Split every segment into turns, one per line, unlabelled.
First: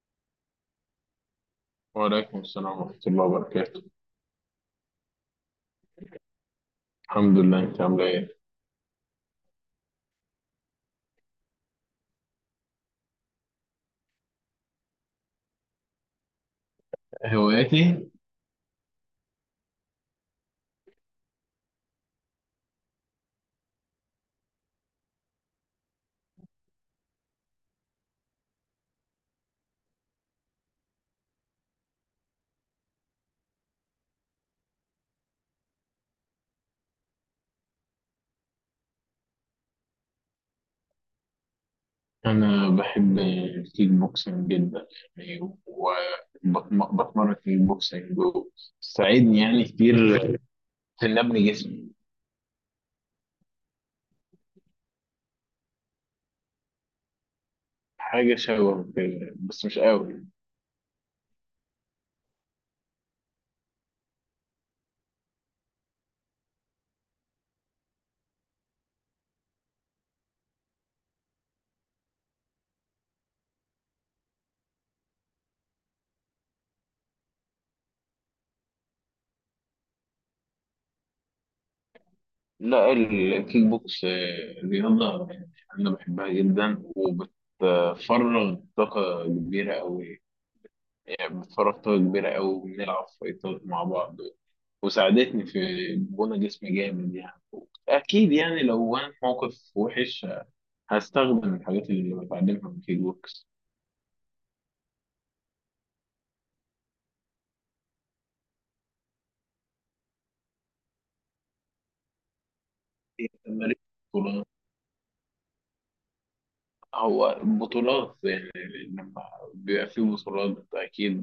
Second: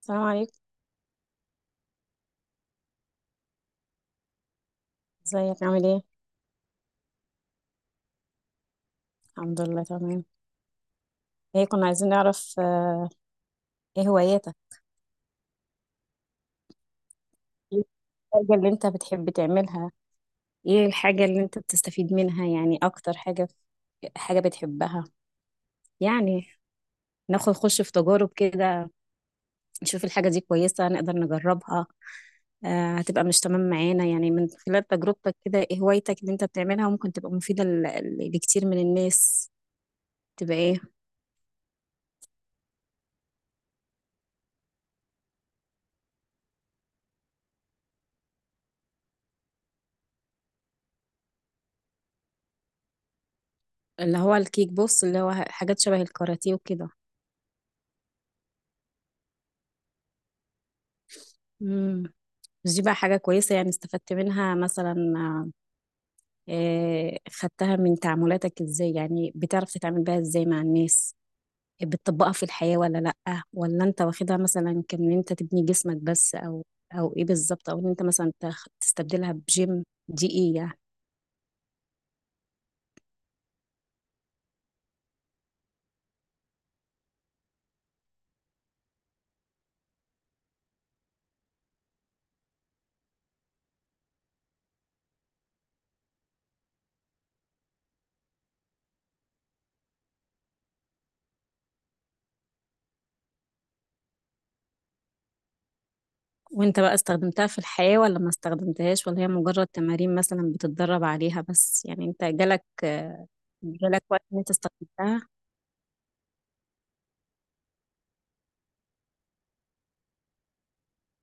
السلام عليكم.
وعليكم السلام ورحمة الله وبركاته.
ازيك؟ عامل ايه؟
الحمد لله، أنت عاملة إيه؟
الحمد لله، تمام. كنا عايزين نعرف، ايه هواياتك؟ ايه
هواياتي.
الحاجة اللي انت بتحب تعملها؟ ايه الحاجة اللي انت بتستفيد منها يعني، اكتر حاجة حاجة بتحبها؟ يعني ناخد خش في تجارب كده، نشوف الحاجة دي كويسة نقدر نجربها. آه، هتبقى مش تمام معانا يعني. من خلال تجربتك كده، ايه هوايتك اللي انت بتعملها ممكن تبقى مفيدة لكتير من الناس، تبقى ايه؟
أنا بحب الكيك بوكسنج جدا يعني، وبتمرن كيك بوكسنج وبتساعدني يعني كتير في إني أبني جسمي.
اللي هو الكيك بوكس اللي هو حاجات شبه الكاراتيه وكده.
حاجة شبه كده بس مش قوي.
مم. بس دي بقى حاجة كويسة، يعني استفدت منها مثلا؟ آه، خدتها من تعاملاتك ازاي، يعني بتعرف تتعامل بيها ازاي مع الناس؟ بتطبقها في الحياة ولا لأ؟ ولا انت واخدها مثلا كان انت تبني جسمك بس، او ايه بالظبط؟ او ان انت مثلا تستبدلها بجيم، دي ايه يعني؟
لا، الكيك بوكس رياضة أنا بحبها جدا وبتفرغ طاقة كبيرة أوي. يعني بتفرغ طاقة كبيرة أوي، بنلعب فايتات مع بعض وساعدتني في بنى جسمي جامد يعني. اكيد يعني لو انا في موقف وحش هستخدم الحاجات اللي بتعلمها من كيك بوكس.
وانت بقى استخدمتها في الحياة ولا ما استخدمتهاش؟ ولا هي مجرد تمارين مثلا بتتدرب عليها بس؟ يعني انت جالك
هي تمارين.
جالك وقت ان
بطولات،
انت استخدمتها؟
هو بطولات يعني. لما بيبقى في بطولات اكيد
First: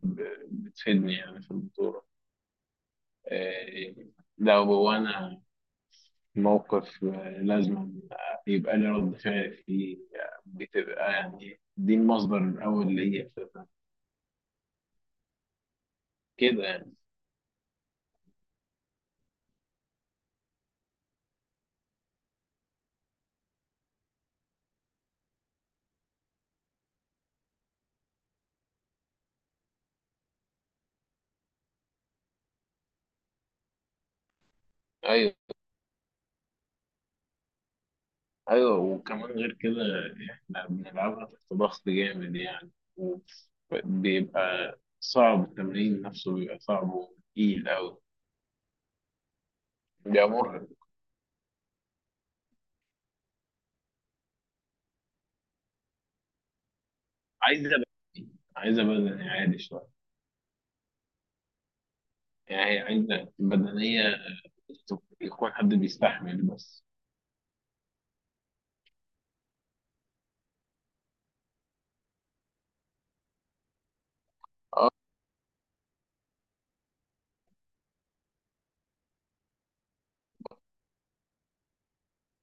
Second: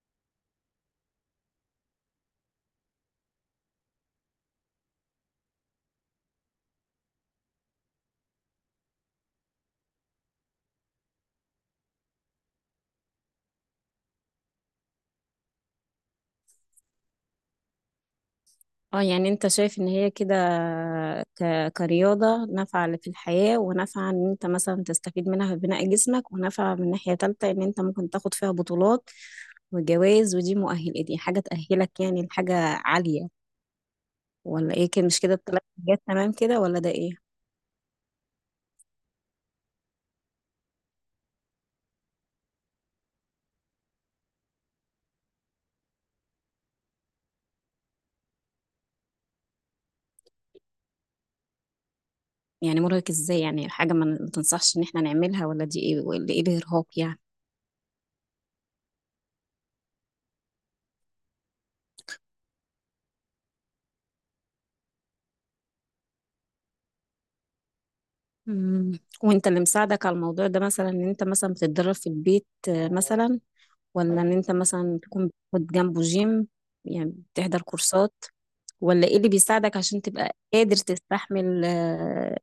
بتفيدني يعني في البطولة. آه، لو انا في موقف لازم يبقى لي رد فعل فيه. بتبقى يعني دي المصدر الاول ليا أساساً. كده يعني.
اه، يعني انت شايف ان هي كده، ك... كرياضة نافعة في الحياة، ونافعة ان انت مثلا تستفيد منها في بناء جسمك، ونافعة من ناحية تالتة ان انت ممكن تاخد فيها بطولات وجوائز، ودي مؤهل، دي حاجة تأهلك يعني لحاجة عالية، ولا ايه؟ كده مش كده؟
ايوه،
التلات حاجات تمام كده ولا ده ايه؟
ايوه وكمان غير كده احنا بنلعبها تحت ضغط جامد يعني. بيبقى صعب، التمرين نفسه بيبقى صعب وتقيل أوي. بيبقى مرهق.
يعني مرهق ازاي؟ يعني حاجة ما تنصحش ان احنا نعملها، ولا دي ايه ولا ايه الارهاق يعني؟
عايزة بدني عايزة بدني عالي شوية، يعني هي عايزة بدنية يكون حد بيستحمل بس.
مم. وانت اللي مساعدك على الموضوع ده مثلا، ان انت مثلا بتتدرب في البيت، مثلا؟ ولا ان انت
اه،
مثلا تكون بتاخد جنبه جيم، يعني بتحضر كورسات؟ ولا ايه اللي بيساعدك عشان تبقى قادر تستحمل،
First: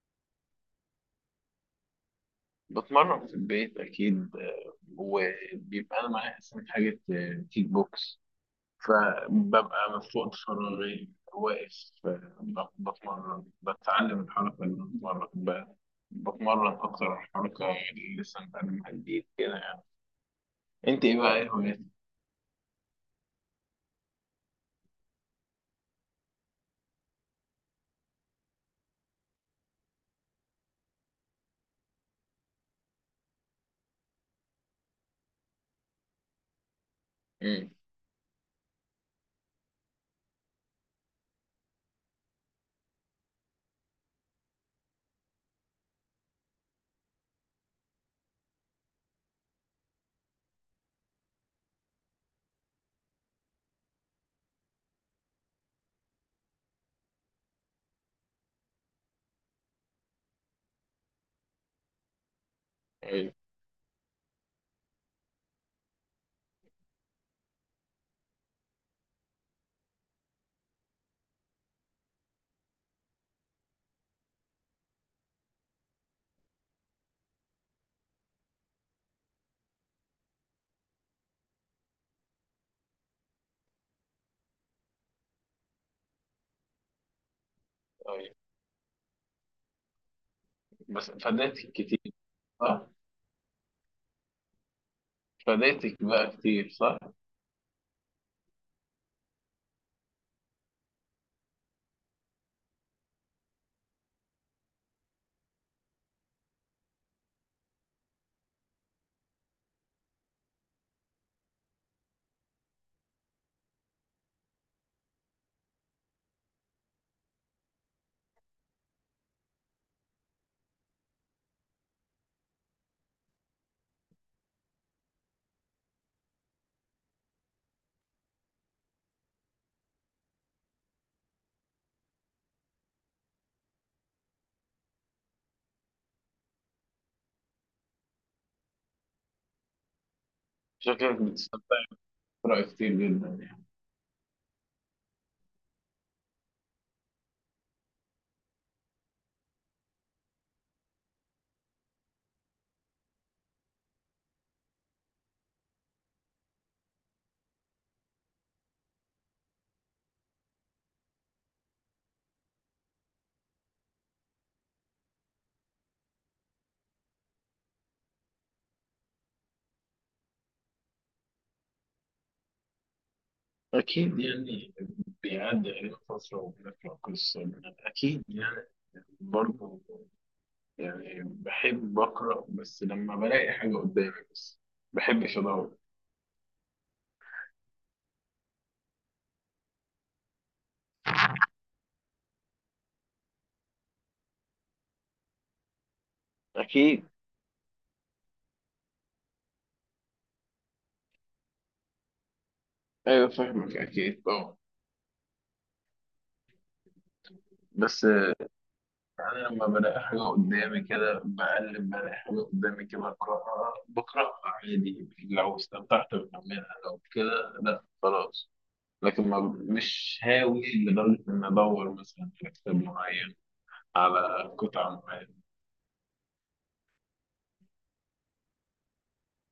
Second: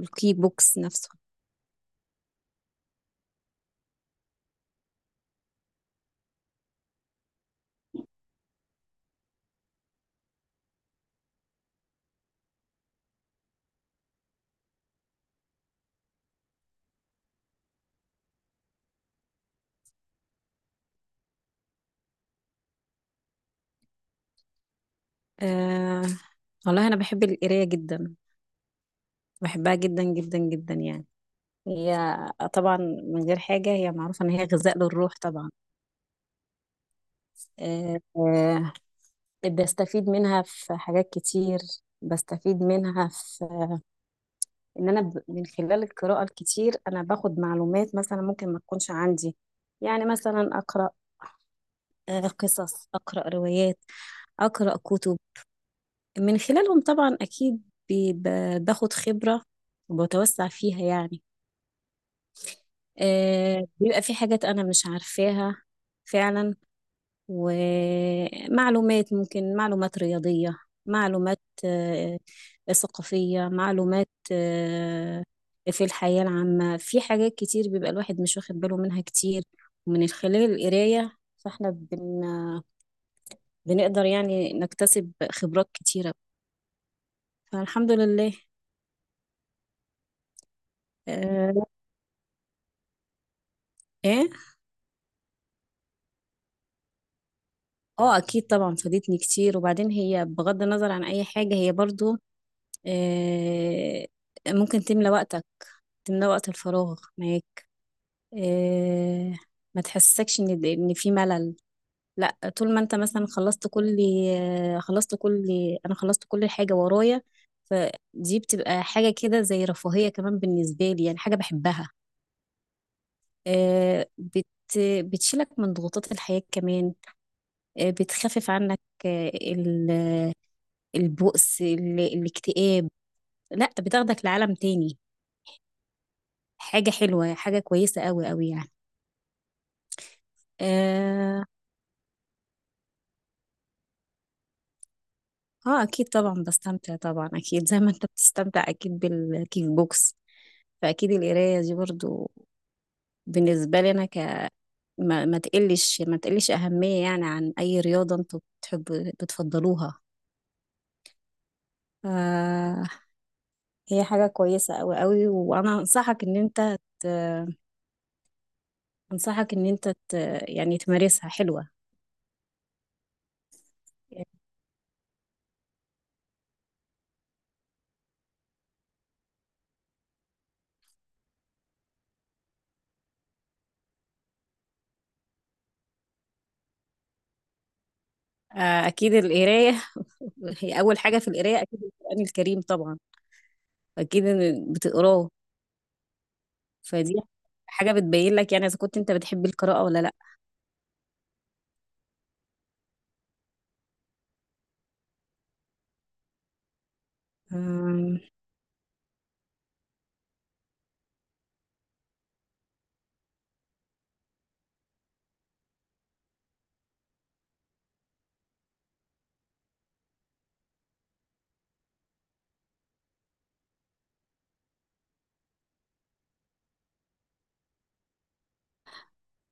الكيك بوكس نفسه؟
بتمرن في البيت أكيد وبيبقى أنا معايا أصلا حاجة كيك بوكس، فببقى مفقود فراغي واقف بتمرن، بتعلم الحركة اللي بتمرن بتمرن أكتر، الحركة اللي لسه متعلمها جديد كده يعني. أنت إيه بقى، إيه هواياتك؟
أه والله انا بحب القرايه جدا، بحبها جدا جدا جدا يعني. هي طبعا من غير حاجه هي معروفه ان هي غذاء للروح طبعا.
أمم،
أه آه، بستفيد منها في حاجات كتير. بستفيد منها في ان انا، من خلال القراءة الكتير انا باخد معلومات مثلا ممكن ما تكونش عندي. يعني مثلا اقرأ، قصص، اقرأ روايات، اقرأ كتب. من خلالهم طبعا اكيد باخد خبرة وبتوسع فيها يعني.
أيوه.
آه، بيبقى في حاجات انا مش عارفاها فعلا. ومعلومات، ممكن معلومات رياضية، معلومات ثقافية، معلومات في الحياة العامة، في حاجات كتير بيبقى الواحد مش واخد باله منها كتير. ومن خلال القراية فاحنا بنقدر يعني نكتسب خبرات كتيرة، فالحمد لله.
أيوه بس
آه.
فادتك كتير، صح؟
ايه.
فادتك بقى كتير، صح؟
اه اكيد طبعا فادتني كتير. وبعدين هي بغض النظر عن اي حاجة، هي برضو آه، ممكن تملى وقتك، تملى وقت الفراغ. ما هي آه، ما تحسسكش ان في ملل. لا، طول ما انت مثلا خلصت كل آه، خلصت كل انا خلصت كل حاجه ورايا، فدي بتبقى حاجه كده زي رفاهيه كمان بالنسبه لي، يعني حاجه بحبها. آه، بت بتشيلك من ضغوطات الحياه كمان. آه، بتخفف عنك آه، ال- البؤس، الاكتئاب. لا، بتاخدك لعالم تاني. حاجه حلوه، حاجه كويسه قوي قوي يعني.
شكلك
آه.
بتستمتعي بقراءة كتير جدا يعني.
اه اكيد طبعا بستمتع طبعا، اكيد زي ما انت بتستمتع اكيد بالكيك بوكس، فاكيد القرايه دي برضو بالنسبه لي انا. ك ما, ما تقلش اهميه يعني عن اي رياضه انتوا بتحبوا بتفضلوها. آه، هي حاجه كويسه قوي قوي، وانا انصحك ان انت يعني تمارسها. حلوه.
أكيد يعني، بيعدي علينا فترة وبنقرأ قصة. أكيد يعني، برضه يعني بحب أقرأ بس لما بلاقي حاجة قدامي بس، ما بحبش أدور.
آه اكيد القرايه، هي اول حاجه في القرايه اكيد القران الكريم طبعا، اكيد إن بتقراه.
اكيد.
فدي حاجة بتبين لك يعني إذا كنت أنت بتحب القراءة ولا لأ.
أيوة، فاهمك أكيد طبعا. بس
أم،
أنا لما بلاقي حاجة قدامي كده بقلب بلاقي حاجة قدامي كده أقرأها، بقرأها عادي، لو استمتعت بكملها لو كده، لأ خلاص. لكن ما مش هاوي لدرجة إن أدور مثلا على كتاب معين، على قطعة معينة.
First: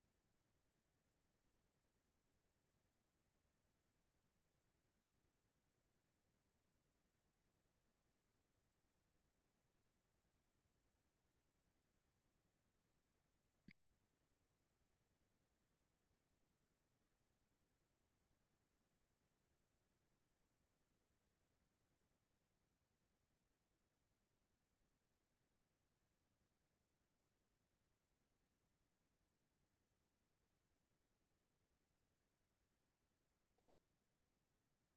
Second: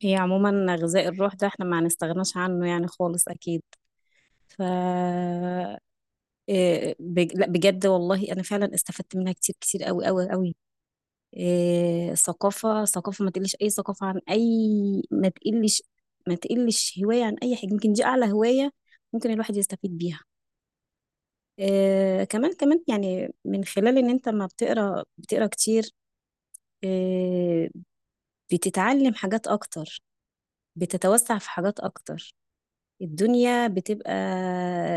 هي عموما غذاء الروح ده احنا ما هنستغناش عنه يعني خالص أكيد. ف لأ، بجد والله أنا فعلا استفدت منها كتير كتير أوي أوي أوي. ثقافة ثقافة، ما تقلش أي ثقافة عن أي، ما تقلش ما تقلش هواية عن أي حاجة، يمكن دي أعلى هواية ممكن الواحد يستفيد بيها. كمان كمان يعني، من خلال إن أنت ما بتقرأ بتقرأ كتير، آه، بتتعلم حاجات أكتر، بتتوسع في حاجات أكتر. الدنيا بتبقى،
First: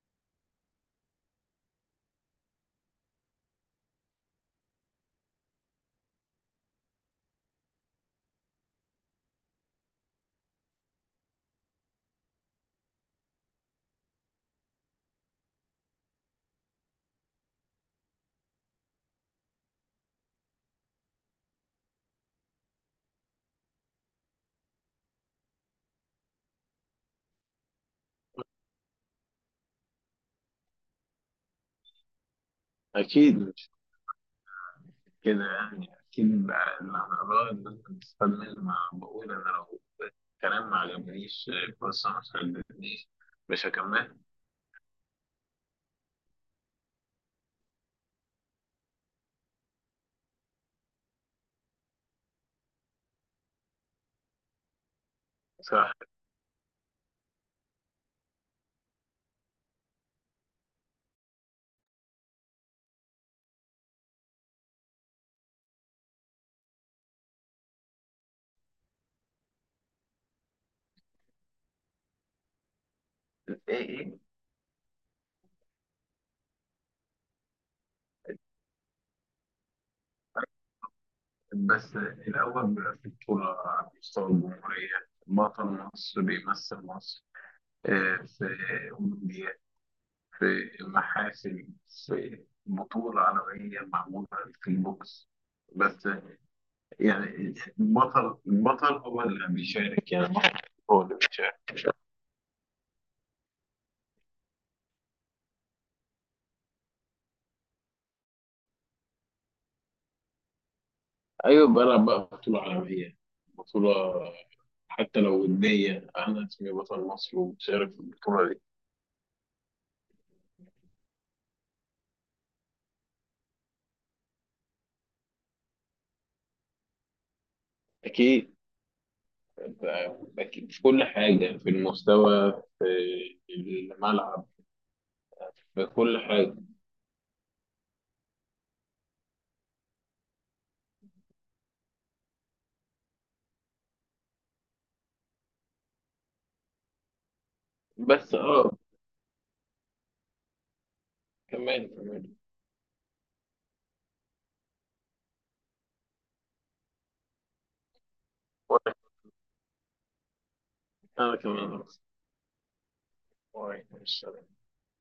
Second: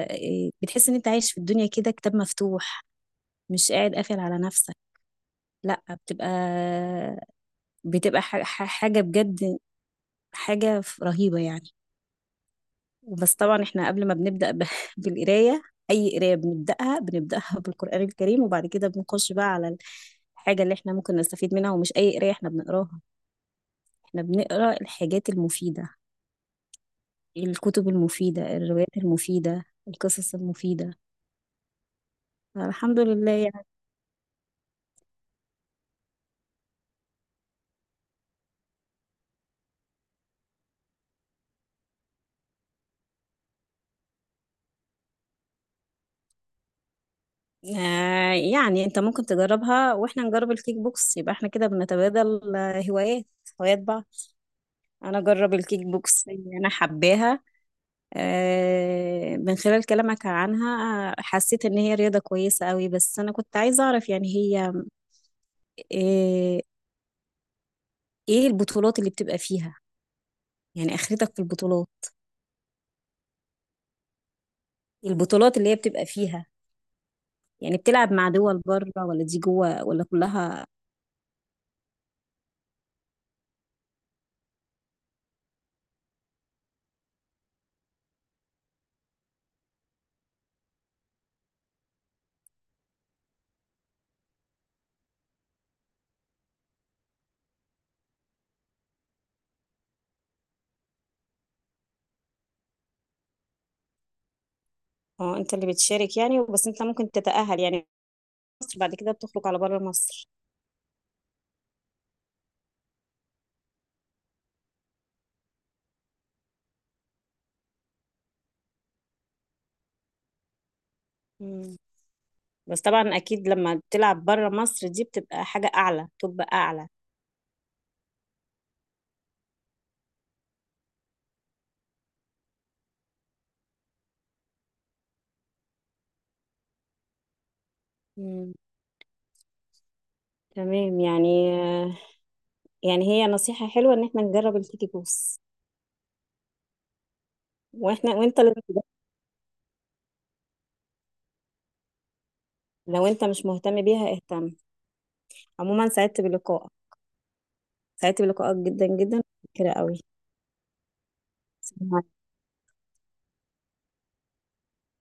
بتحس إن أنت عايش في الدنيا كده كتاب مفتوح، مش قاعد قافل على نفسك. لأ، بتبقى حاجة بجد، حاجة رهيبة يعني. بس طبعا احنا قبل ما بنبدأ، بالقراية، أي قراية بنبدأها بالقرآن الكريم، وبعد كده بنخش بقى على الحاجة اللي احنا ممكن نستفيد منها. ومش أي قراية احنا بنقراها، احنا بنقرا الحاجات المفيدة، الكتب المفيدة، الروايات المفيدة، القصص المفيدة، الحمد لله
أكيد
يعني.
كده يعني، أكيد بقى اللي هنقراه الناس بتستفاد منه. ما بقول أنا لو الكلام ما عجبنيش، القصة ما شدتنيش، مش هكمل.
يعني انت ممكن تجربها واحنا نجرب الكيك بوكس، يبقى احنا كده بنتبادل، هوايات بعض. انا اجرب الكيك
صح.
بوكس اللي انا حباها. من خلال كلامك عنها حسيت ان هي رياضة كويسة قوي. بس انا كنت عايزة اعرف يعني، هي آه ايه البطولات اللي بتبقى فيها، يعني اخرتك في البطولات؟
إيه، إيه.
البطولات اللي هي بتبقى فيها يعني، بتلعب مع دول بره ولا دي جوه ولا كلها؟
بس الأول بيبقى في بطولة على مستوى الجمهورية، بطل مصر بيمثل مصر في أولمبياد، في محاسن، في بطولة عالمية معمولة في البوكس بس. يعني البطل هو اللي بيشارك، يعني البطل هو اللي بيشارك.
اه، انت اللي بتشارك يعني، بس انت ممكن تتأهل يعني مصر بعد كده بتخرج على بره مصر؟
ايوه، بلعب بقى بطولة عالمية، بطولة، حتى لو ودية انا اسمي بطل مصر ومشارك في البطولة دي.
مم. بس طبعا اكيد لما بتلعب بره مصر، دي بتبقى حاجة اعلى، تبقى اعلى.
اكيد، اكيد في كل حاجة، في المستوى، في الملعب، في كل حاجة.
مم. تمام يعني. يعني هي نصيحة حلوة ان احنا نجرب الكيكي بوس، واحنا
بس
وانت لازم
اه،
تجرب.
كمان كمان.
لو انت مش مهتم بيها اهتم. عموما سعدت بلقائك، سعدت بلقائك جدا
وأنا-
جدا كده
انا كمان أصلاً.
قوي.
وعليكم السلام.